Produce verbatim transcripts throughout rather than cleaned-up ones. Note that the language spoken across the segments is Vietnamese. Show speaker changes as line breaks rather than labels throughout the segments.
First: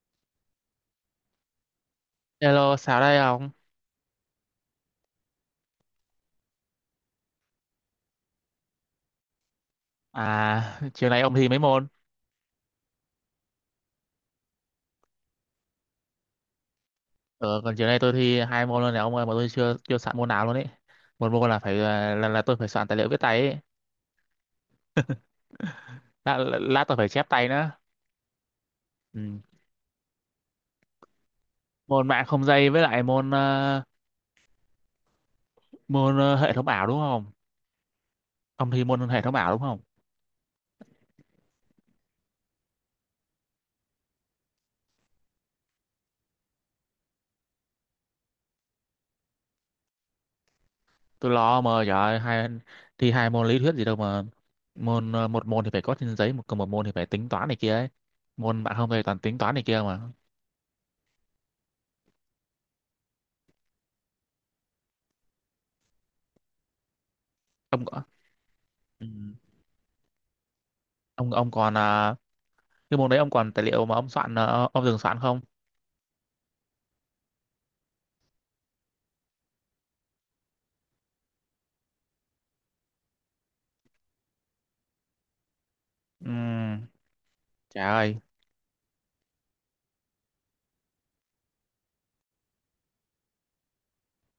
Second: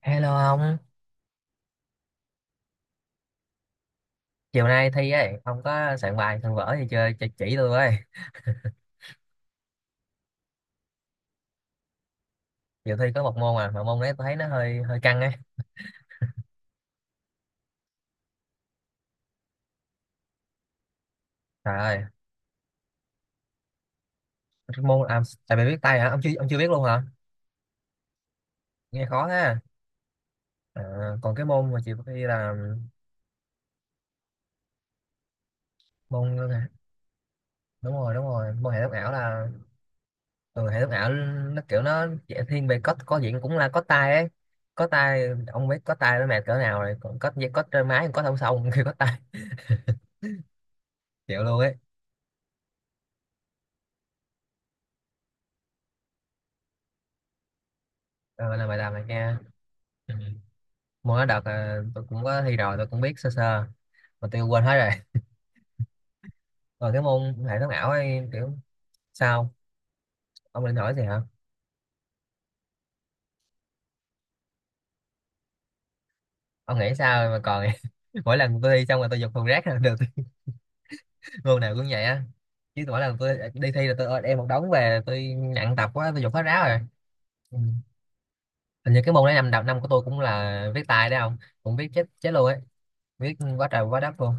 Hello ông,
Hello, sao đây ông?
chiều nay thi ấy, ông có soạn bài soạn vở gì chơi chỉ, chỉ tôi với.
À, chiều nay ông thi mấy môn?
Chiều thi có một môn à, mà môn đấy tôi thấy nó hơi hơi căng ấy.
Ờ, còn chiều nay tôi thi hai môn luôn này ông ơi, mà tôi chưa chưa soạn môn nào luôn ấy. Một môn là
Trời
phải
ơi,
ờ, là, là tôi phải soạn tài liệu viết tay ấy.
cái môn à, tại vì biết tay hả? Ông chưa
Lát,
ông chưa biết luôn
lát tôi
hả?
phải chép tay nữa.
Nghe khó
Ừ.
thế. À, còn cái môn mà chiều
Môn
thi
mạng không
là
dây với lại môn ờ, môn
môn
ờ, hệ thống ảo đúng không?
đúng rồi, đúng rồi,
Ông
môn hệ
thi
thống
môn
ảo
hệ thống
là
ảo đúng không?
ừ, hệ thống ảo nó kiểu nó dễ thiên về code có diện cũng là code tay ấy. Code tay ông biết code tay nó mệt cỡ nào rồi, còn code code trên máy code không xong khi code tay
Tôi
chịu luôn
lo mà
ấy.
trời ơi, hai thi hai môn lý thuyết gì đâu mà môn ờ, một môn thì phải có trên giấy, một còn một môn thì phải tính toán này kia ấy.
Ờ,
Môn
là
mạng
bài
không
làm
dây
này
toàn
nghe.
tính toán này kia mà.
Ừ. Môn đó đợt à, tôi cũng có thi rồi tôi cũng biết sơ sơ mà tôi quên hết rồi, còn cái môn hệ thống
Ông
ảo
có
ấy kiểu
ừ.
sao, ông định hỏi gì hả,
ông ông còn ờ, cái môn đấy ông còn tài liệu mà ông soạn ờ, ông dừng soạn không?
ông nghĩ sao mà còn mỗi lần tôi thi xong rồi tôi dục thùng rác là được. Môn nào cũng vậy á, chứ mỗi lần tôi đi thi là tôi đem một đống về tôi nặng tập quá tôi dục hết ráo rồi.
Ừm,
Ừ.
trời ơi,
Hình như cái môn đấy năm đầu năm của tôi cũng là viết tay đấy không, cũng viết chết chết luôn ấy, viết quá trời quá đất luôn,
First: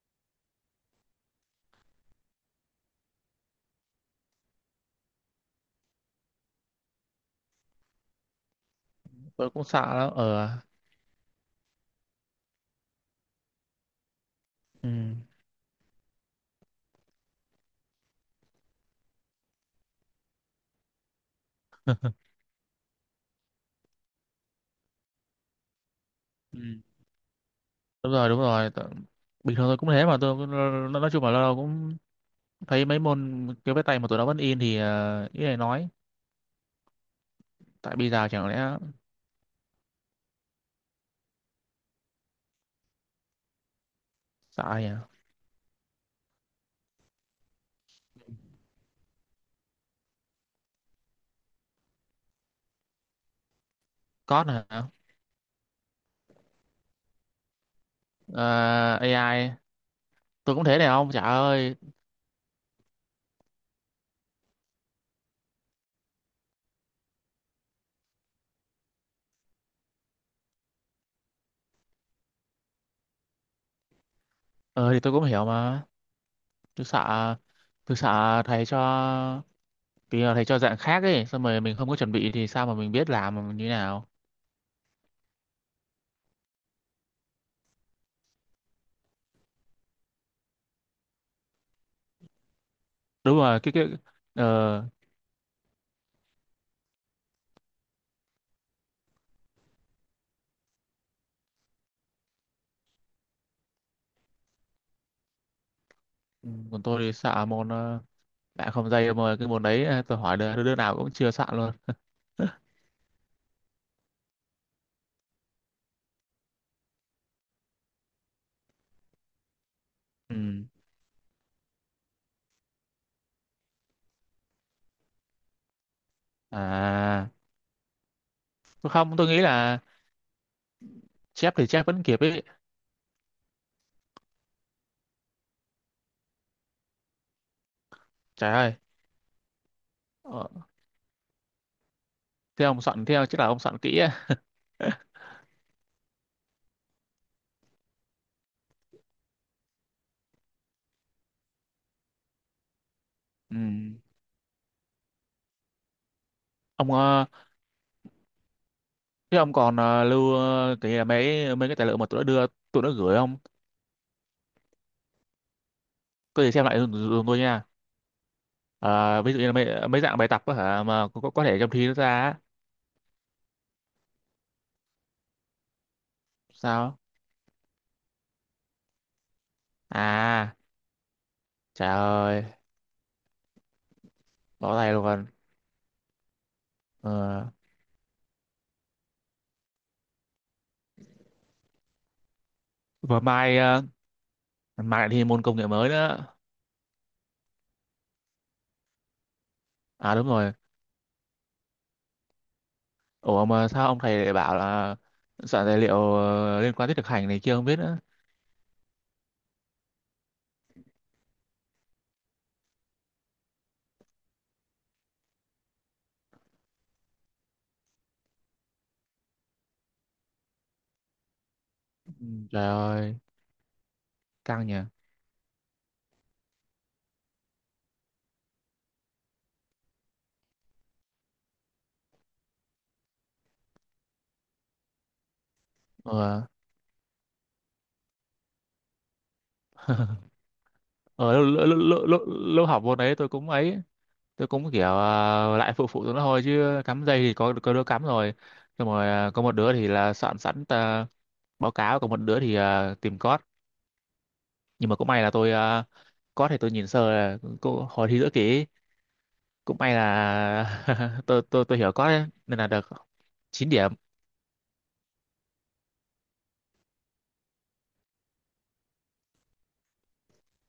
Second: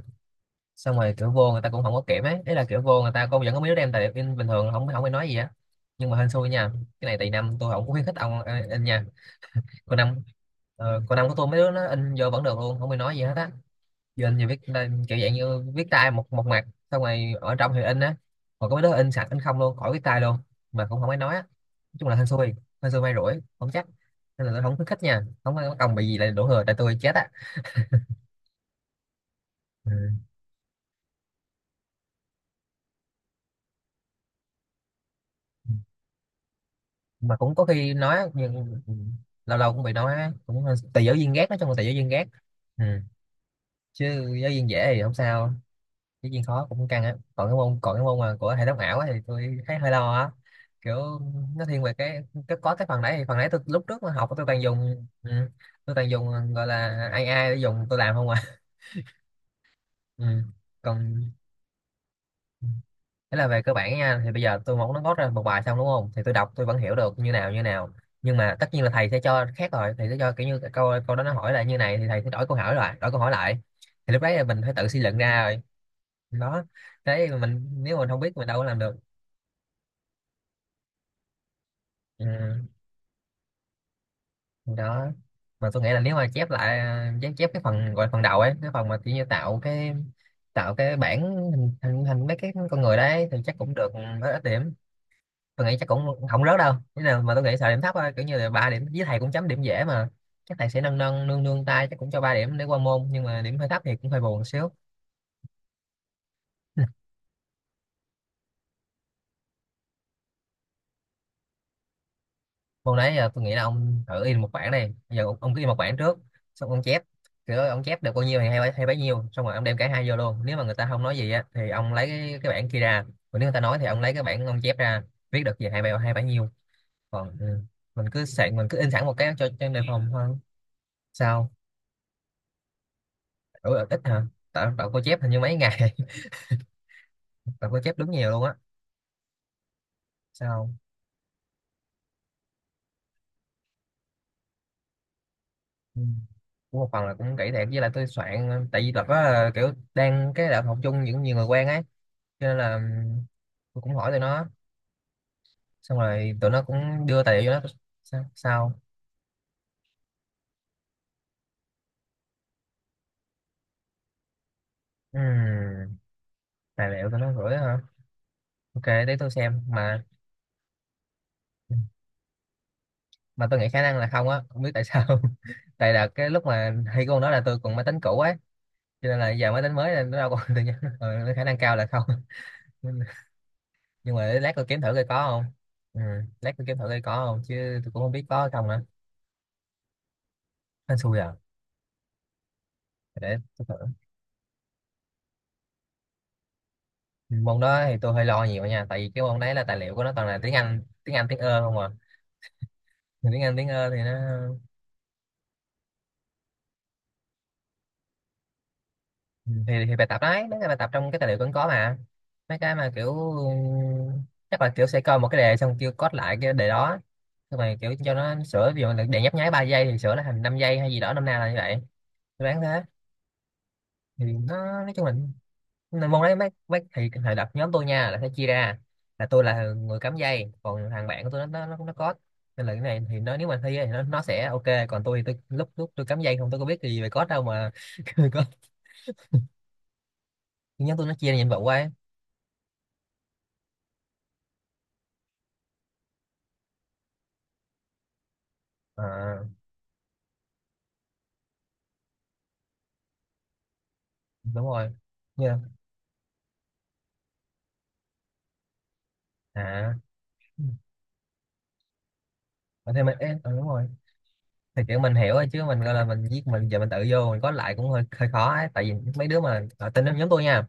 xong rồi kiểu vô người ta cũng không có kiểm ấy, đấy là kiểu vô người ta cô vẫn có mấy đứa đem tài liệu in bình thường không không ai nói gì á, nhưng mà hên xui nha, cái này tùy năm, tôi không có khuyến khích ông ờ, in nha.
tôi cũng sợ
Còn
lắm.
năm
Ờ.
ờ, còn năm của tôi mấy đứa nó in vô vẫn được luôn không ai nói gì hết á. Giờ in thì viết ờ,
Ừm,
kiểu dạng như viết tay một một mặt, xong rồi ở trong thì in á, còn có mấy đứa in sạch in không luôn khỏi viết tay luôn mà cũng không ai nói á. Nói chung là hên xui, hên xui may rủi không chắc, nên là tôi không khuyến khích nha, không có công bị gì lại đổ thừa tại
ừm.
tôi chết á.
Đúng rồi, đúng rồi. Tự- Bình thường tôi cũng
Ừ.
thế mà tôi cũng- nói nói chung là lâu lâu cũng thấy mấy môn kiểu viết tay mà tụi nó vẫn in thì ờ, ý này nói.
Mà cũng có khi
Tại bây
nói á,
giờ chẳng lẽ
nhưng lâu lâu cũng bị nói á, cũng hơi- tùy giáo viên ghét, nói chung là tùy giáo viên ghét. Ừ. Chứ giáo
sợ
viên
ai nhỉ?
dễ thì không sao, giáo viên khó cũng căng á. Còn cái môn, còn cái môn mà của hệ thống ảo á thì tôi thấy hơi lo á, kiểu nó thiên về cái, cái có cái phần đấy, thì phần đấy tôi lúc trước mà học tôi
Code
toàn
hả?
dùng ừ. Tôi toàn dùng gọi là a i để dùng tôi làm không à.
Ờ, a i
Ừ.
tôi cũng thế này không? Trời
Còn
ơi.
thế là về cơ bản nha, thì bây giờ tôi muốn nó gót ra một bài xong đúng không? Thì tôi đọc tôi vẫn hiểu được như nào như nào. Nhưng mà tất nhiên là thầy sẽ cho khác rồi, thầy sẽ cho kiểu như câu câu đó nó hỏi là như này thì thầy sẽ đổi câu hỏi lại, đổi câu hỏi lại. Thì lúc đấy là mình phải tự
Ờ
suy
thì tôi
luận
cũng
ra
hiểu
rồi.
mà.
Đó.
Tôi
Đấy
sợ
mình nếu
tôi
mình không biết
sợ
mình đâu có
thầy cho
làm được.
vì là thầy cho dạng khác ấy xong rồi mình không có chuẩn
Ừ.
bị thì sao mà mình biết làm mà như thế nào.
Đó. Mà tôi nghĩ là nếu mà chép lại chép chép cái phần gọi là phần đầu ấy, cái phần mà kiểu như tạo cái, tạo cái bản hình, hình, hình mấy cái con người đấy thì
Đúng
chắc
rồi cái
cũng
cái
được, với ít điểm.
ờ,
Tôi nghĩ chắc cũng không rớt đâu thế nào, mà tôi nghĩ sợ điểm thấp thôi, kiểu như là ba điểm, với thầy cũng chấm điểm dễ mà, chắc thầy sẽ nâng nâng nương nương tay, chắc cũng cho ba điểm để qua môn, nhưng mà điểm hơi thấp thì cũng hơi buồn một xíu.
còn tôi thì xạ môn uh, bạn không dây mà cái môn đấy ờ, tôi hỏi đứa, đứa nào cũng chưa sạn luôn.
Môn đấy giờ tôi nghĩ là ông thử in một bảng, này giờ ông, ông cứ in một bảng trước, xong ông chép kiểu ông chép được bao nhiêu thì hay, bấy- hay bấy nhiêu, xong rồi ông đem cả hai vô
Ừ.
luôn, nếu mà người ta không nói gì á thì ông lấy cái, cái bảng kia ra, còn nếu người ta nói thì ông lấy cái bảng ông chép ra, viết được gì hay bao hay bấy nhiêu.
À,
Còn ừ, mình cứ sạn mình cứ
tôi
in sẵn một
không tôi
cái
nghĩ
cho cho
là
đề phòng thôi. Sao?
chép thì chép vẫn kịp ấy.
Ủa, ít hả? Tạo tao có chép hình như mấy ngày, tao có chép đúng nhiều luôn
Trời
á.
ơi. Ờ,
Sao không?
thế ông soạn theo chắc là ông soạn kỹ á.
Ừ. Cũng một phần là cũng kỹ thiệt, với lại tôi soạn tại vì đợt đó là kiểu đang cái đợt học chung những nhiều người quen ấy, cho nên là
Ừ.
tôi cũng hỏi tụi nó, xong rồi tụi nó
Ông
cũng đưa
ờ,
tài liệu cho nó. Sao, sao?
thế ông còn ờ, lưu ờ, cái mấy mấy cái tài liệu mà tụi nó đưa, tụi nó gửi không?
Ừm,
Có gì xem lại
tài
giùm,
liệu tụi
giùm
nó
tôi
gửi
nha.
hả, ok để
Ờ,
tôi
ví dụ như là
xem
mấy mấy
mà.
dạng bài tập á hả mà có, có có thể trong
Ừ,
thi nó ra á.
mà tôi nghĩ khả năng là không á, không biết tại sao. Tại là cái lúc mà
Sao?
thi con đó là tôi còn máy tính cũ ấy, cho nên là giờ máy tính mới nên nó đâu còn
À,
tự nhiên. Ừ, khả năng cao là
trời
không,
ơi,
nhưng mà để lát tôi
bỏ
kiếm thử
tay
coi
luôn.
có không. Ừ. Lát tôi kiếm thử coi có không
Ờ.
chứ, tôi cũng không biết có hay không nữa, hên xui à,
Và
để
mai
tôi thử.
ờ, mai lại thi môn công nghệ mới nữa.
Ừ, môn đó thì tôi hơi lo nhiều nha, tại vì cái môn đấy là tài liệu của nó
À
toàn
đúng
là tiếng
rồi.
Anh tiếng Anh tiếng ơ không à. Thì tiếng
Ủa
Anh tiếng
mà sao
ơ thì
ông
nó
thầy lại bảo là soạn tài liệu ờ, liên quan tới thực hành này kia không biết nữa.
ừ, thì, thì bài tập đấy mấy cái bài tập trong cái tài liệu cũng có mà, mấy cái mà kiểu ừ, chắc là kiểu sẽ coi một cái đề xong kêu code lại cái đề đó, nhưng mà kiểu cho nó sửa, ví dụ là đề nhấp nháy ba giây thì sửa nó thành năm giây hay gì đó, năm nào là như vậy,
Ừ,
tôi đoán
trời
thế.
ơi,
Thì nó
căng nhỉ.
nói chung là nên môn đấy mấy mấy thì thời đợt nhóm tôi nha là sẽ chia ra, là tôi là người cắm dây, còn thằng bạn của tôi nó nó nó có, nên là cái này thì nó nếu mà thi á thì nó nó sẽ ok, còn tôi thì tôi lúc lúc tôi cắm dây
Ờ,
không, tôi có biết gì về code đâu mà. Có, nhóm tôi nó chia
ờ
ra nhiệm
lúc,
vụ qua
lúc,
ấy.
lúc, lúc, lúc học môn đấy tôi cũng ấy, tôi cũng kiểu ờ, lại phụ phụ tụi nó thôi chứ cắm dây thì có có đứa cắm rồi. Xong rồi ờ, có
À,
một đứa thì là soạn sẵn ờ, báo cáo, còn một đứa thì ờ, tìm code.
đúng rồi
Nhưng mà cũng may là
như
tôi ờ, code thì tôi nhìn sơ là cô- hồi thi giữa kỳ ấy, cũng
à.
may là tôi tôi tôi hiểu có đấy, nên là được
Ờ, thì mình ê, ờ, đúng
chín
rồi,
điểm.
thì kiểu mình hiểu rồi, chứ mình gọi là mình viết mình giờ mình tự vô mình có lại cũng hơi hơi khó ấy, tại vì mấy đứa mà ở tên nhóm tôi nha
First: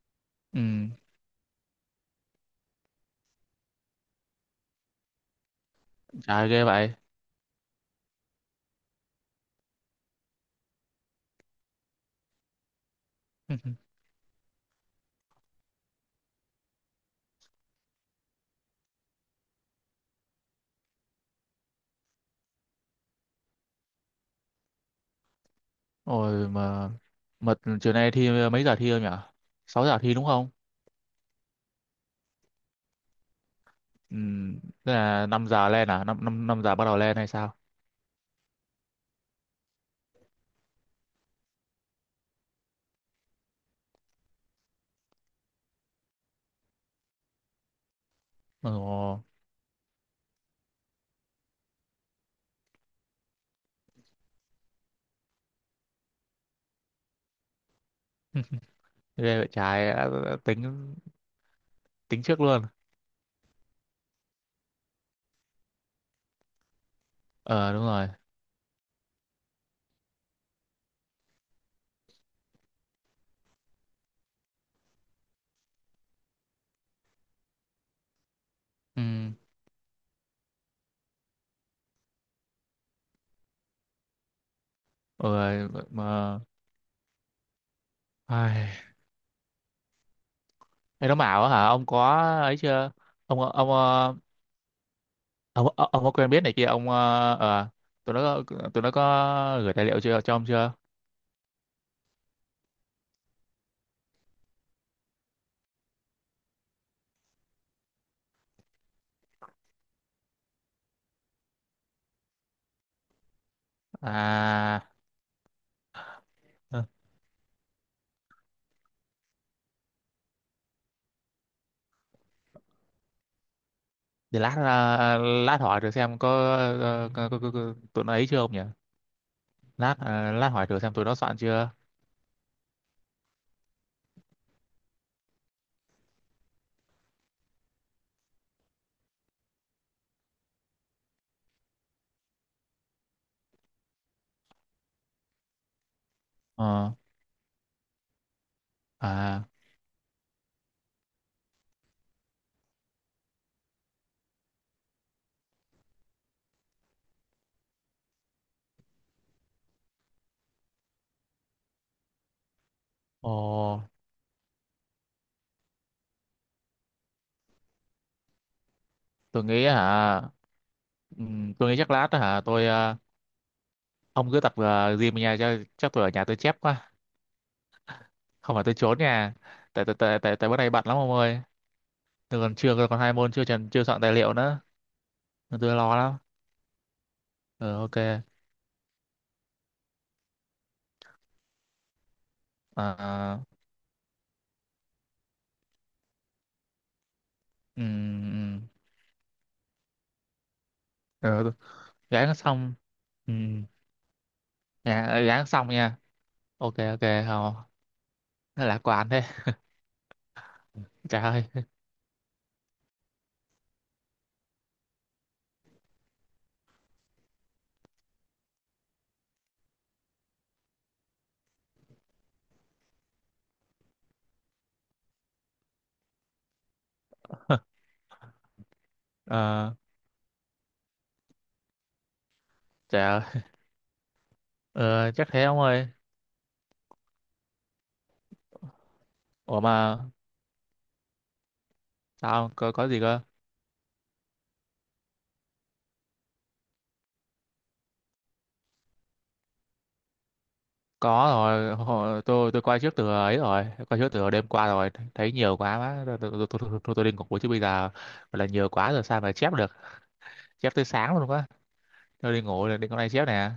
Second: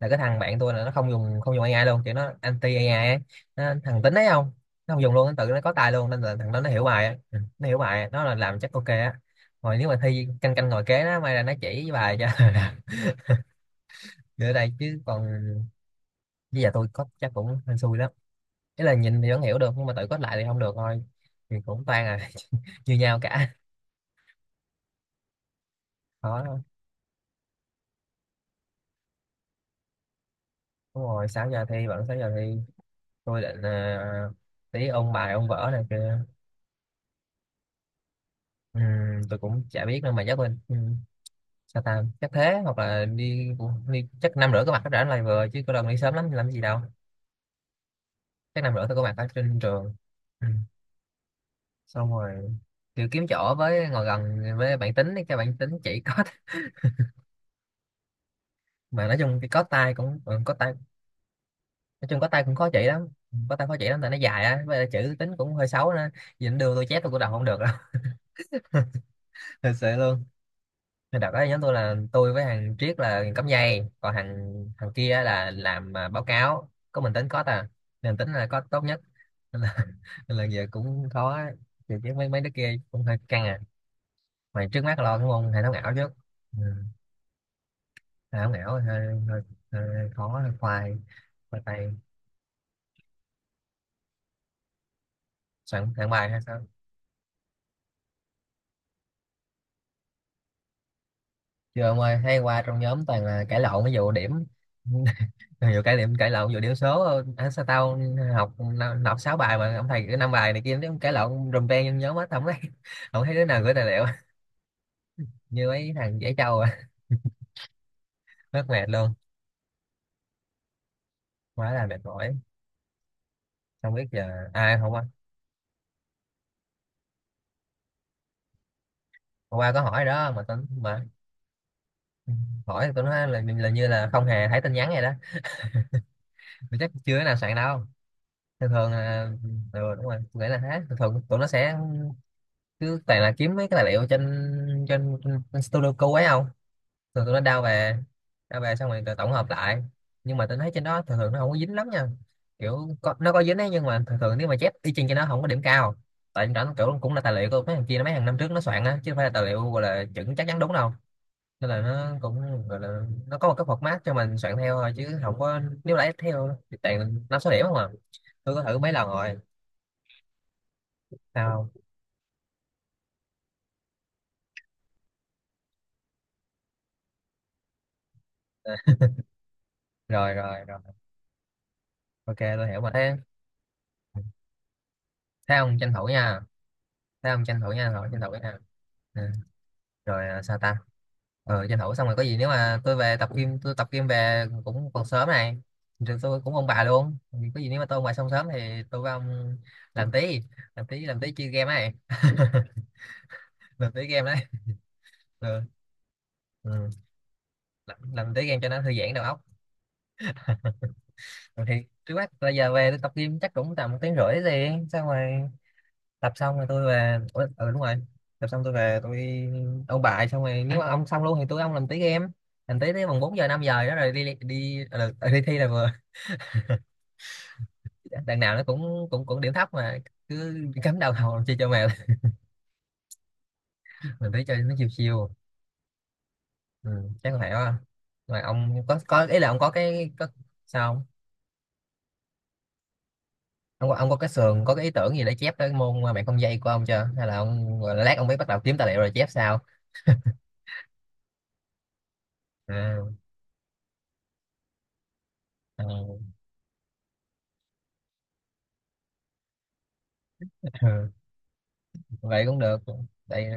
là cái thằng bạn
Ừ,
tôi là nó không dùng không dùng a i luôn, kiểu nó anti a i ấy. Nó, thằng tính đấy không, nó không dùng luôn, nó tự nó có tài luôn, nên là
trời
thằng đó
ghê
nó hiểu
vậy.
bài á, ừ, nó hiểu bài á. Nó là làm chắc ok á. Rồi nếu mà thi canh canh ngồi kế nó may ra nó chỉ bài cho. Nữa đây chứ còn bây giờ tôi có chắc cũng hên xui lắm, ý là nhìn thì vẫn hiểu được nhưng mà tự code lại thì không được thôi, thì cũng toan à. Như nhau cả, khó
Ôi
lắm.
mà mà chiều nay thi mấy giờ thi không nhỉ? Sáu giờ thi đúng không?
Đúng rồi, sáu giờ thi, vẫn sáu giờ thi. Tôi định ờ,
Ừ,
tí
tức
ôn
là
bài
năm
ôn vở
giờ
này
lên à? năm,
kia.
năm năm năm giờ bắt đầu lên hay sao?
Ừm, tôi cũng chả biết nữa mà chắc mình sao ta, chắc thế, hoặc là đi, đi chắc năm rưỡi có mặt hết rảnh lại vừa, chứ có lần đi sớm lắm làm gì đâu, chắc năm rưỡi tôi có mặt
Ồ,
ở trên trường. Ừ. Xong rồi kiểu kiếm chỗ với ngồi gần với bạn tính ấy, cái bạn tính chỉ có. Mà nói chung
ghê
cái
vậy,
có
trái
tay
đã-
cũng
đã
ừ, có
tính,
tay, nói chung
tính
có
trước
tay cũng
luôn.
khó chỉ lắm, có tay khó chỉ lắm tại nó dài á, với lại chữ tính cũng hơi xấu nữa, nhìn đưa tôi chép tôi cũng đọc không được đâu.
Ờ đúng rồi.
Thật sự luôn. Nên đợt đó nhóm tôi là tôi với thằng Triết là cắm dây, còn thằng thằng kia là làm à, báo cáo, có mình tính có à, nên tính là có tốt nhất,
Ừ.
nên là nên là giờ cũng khó thì, chứ mấy mấy đứa kia cũng hơi căng à. Mày trước mắt lo đúng không, hệ
Ôi
thống ảo trước.
mà
Ừ. Hệ thống ảo
ai
hơi, hơi, hơi khó, hơi khoai.
cái đó bảo
Khoai
hả? Ông
tay.
có ấy chưa? Ông ông ờ, ông ông,
soạn
ông
soạn
có
bài
quen
hay
biết này kia
sao?
ông ờ, ờ, tụi nó có- tụi nó có gửi tài liệu chưa cho ông chưa?
Chưa ông ơi, hay qua trong nhóm toàn là cãi lộn, ví dụ điểm. nhiều cái điểm cãi lộn, vừa điểm số à, sao tao học năm- học sáu bài mà ông thầy cái năm bài này kia, nó cãi lộn rùm beng trong nhóm hết không thấy. không thấy đứa nào gửi tài liệu.
À.
như mấy thằng dễ trâu
Ừ.
à. mất mệt luôn. Quá là mệt mỏi. Không biết
Để
giờ
lát
ai hôm qua.
ờ, lát hỏi thử xem có, ờ, có, có, có, có tụi nó ấy chưa ông nhỉ?
Hôm qua có
Lát
hỏi đó
ờ,
mà,
lát
tao
hỏi thử xem tụi
mà
nó soạn chưa.
hỏi tụi nó là, là như là không hề thấy tin nhắn này đó. Mà chắc chưa cái nào soạn đâu. Thường thường là ừ, đúng rồi. Tôi nghĩ là thế, thường thường tụi nó sẽ cứ toàn là kiếm mấy cái tài liệu trên trên, trên Studio Code ấy không?
Ờ.
Thường tụi nó đao về, đao về xong rồi tự tổng
À.
hợp lại. Nhưng mà tôi thấy trên đó thường thường nó không có dính lắm nha. Kiểu có, nó có dính ấy, nhưng mà thường thường nếu mà chép y chang cho nó không có điểm cao. Tại nó kiểu cũng là tài liệu của mấy thằng kia, mấy hàng năm trước nó soạn á, chứ không phải là tài liệu gọi là chuẩn chắc chắn đúng đâu. Nên là nó cũng gọi là,
Ồ,
nó có một cái format cho mình soạn theo thôi, chứ không có, nếu lấy theo thì toàn năm số điểm không à. Tôi có thử mấy lần rồi.
tôi nghĩ hả? Ừm,
Sao?
tôi nghĩ chắc lát hả tôi ờ, ông cứ tập ờ, gym ở nhà cho chắc, tôi ở nhà tôi chép quá. Không phải tôi trốn nhà, tại tại tại
rồi
tại tại bữa
rồi
nay
rồi
bận lắm ông ơi,
Ok
tôi còn
tôi hiểu
chưa
mà.
còn hai
Thế
môn chưa chưa soạn tài liệu nữa,
thế
tôi
ông tranh
lo
thủ
lắm.
nha. Thế ông tranh
Ừ,
thủ nha,
ok.
rồi tranh thủ nha. Ừ. Rồi à, sao ta? Ờ tranh thủ xong rồi, có gì nếu mà tôi về tập
À,
gym, tôi tập gym về cũng còn sớm này. Rồi tôi cũng ông bà luôn. Có gì nếu
ừ,
mà tôi ông bà xong sớm
ừ,
thì tôi với ông làm tí. Làm tí làm tí chơi
ừ,
game này.
gán xong. Ừ,
Làm tí game đấy.
dạ, gán
Ừ.
xong nha. Ok
Ừ.
ok. Không,
Làm, làm tí game
nó
cho
lạc
nó thư
quan
giãn
thế.
đầu óc.
Trời ơi.
Rồi thì, trước mắt bây giờ về tôi tập gym chắc cũng tầm một tiếng rưỡi gì. Xong rồi, tập xong rồi tôi về. Ủa, ừ đúng rồi. Tập xong tôi về tôi, ông bà xong rồi, nếu mà ông xong luôn thì tôi với ông làm tí game. Làm tí tới bằng bốn giờ năm giờ đó, rồi đi đi đi, ờ, ừ, đi thi là vừa. Đằng nào nó cũng cũng cũng điểm thấp
Ờ,
mà. Cứ cắm đầu hầu chơi cho mèo.
trời ơi.
mình thấy chơi nó chiều
Ờ, chắc
chiều.
thế ông ơi.
Ừ, chắc là vậy quá. Mà ông có có ý là ông
Ủa
có
mà
cái có, sao không?
sao có, có gì cơ?
Ông có, ông có cái sườn, có cái ý tưởng gì để chép cái môn mà bạn không dây của ông chưa, hay là ông gọi là lát ông mới bắt đầu kiếm tài liệu rồi chép sao?
Có rồi, hồi- tôi tôi coi trước
À,
từ ấy rồi, coi trước từ đêm qua rồi thấy nhiều quá
à,
má, tôi tôi tôi, tôi, tôi, tôi, tôi đi ngủ chứ bây giờ gọi là nhiều quá rồi sao mà chép được, chép tới
ừ,
sáng luôn quá. Tôi đi
vậy cũng
ngủ
được.
rồi đi con này chép
Đây,
nè.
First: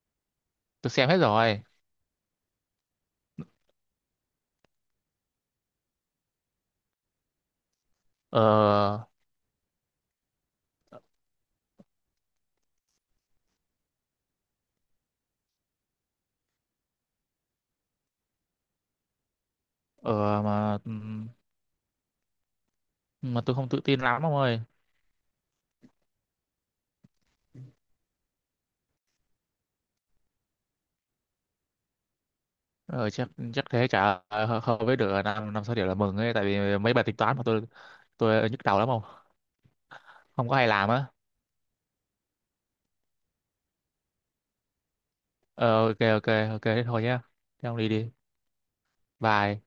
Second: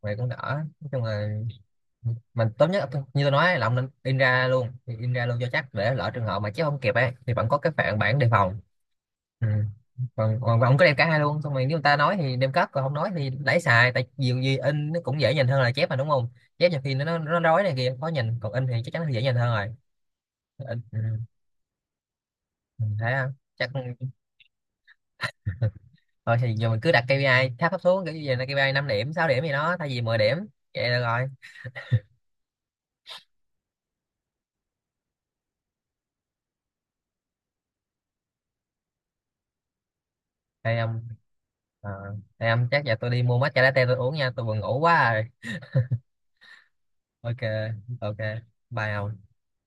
vậy cũng đỡ. Nói
Tôi
chung
xem hết
là
rồi.
mình tốt nhất như tôi nói là ông nên in ra luôn, in ra luôn cho chắc, để lỡ trường hợp mà chép không kịp ấy thì vẫn có cái phản bản đề
ờ
phòng. Ừ. Còn còn và ông có đem cả hai luôn, xong rồi nếu người ta nói thì đem cắp, còn không nói thì lấy xài, tại nhiều gì in nó cũng dễ nhìn hơn là chép mà, đúng không? Chép nhiều khi nó nó, nó rối này kia khó nhìn, còn in thì chắc chắn là dễ nhìn hơn rồi.
ờ mà
In, ừ. Ừ, thấy không
mà tôi không
chắc.
tự tin lắm ông ơi.
Thôi thì giờ mình cứ đặt kê pi ai tháp thấp xuống, kiểu như vậy là kê pi ai năm điểm sáu điểm gì đó thay vì mười điểm. Vậy được rồi.
Ờ, chắc chắc thế chả ờ, hợp với được à, năm năm sáu điểm là mừng ấy, tại vì mấy bài tính toán mà tôi tôi nhức đầu lắm, không không có hay
Thì
làm á.
ông à, thì ông chắc giờ tôi đi mua matcha latte tôi uống nha, tôi vừa ngủ quá rồi.
Ờ, ok ok ok thế thôi nhá,
Ok
thế ông đi đi.
ok. Bye ông.
Bye.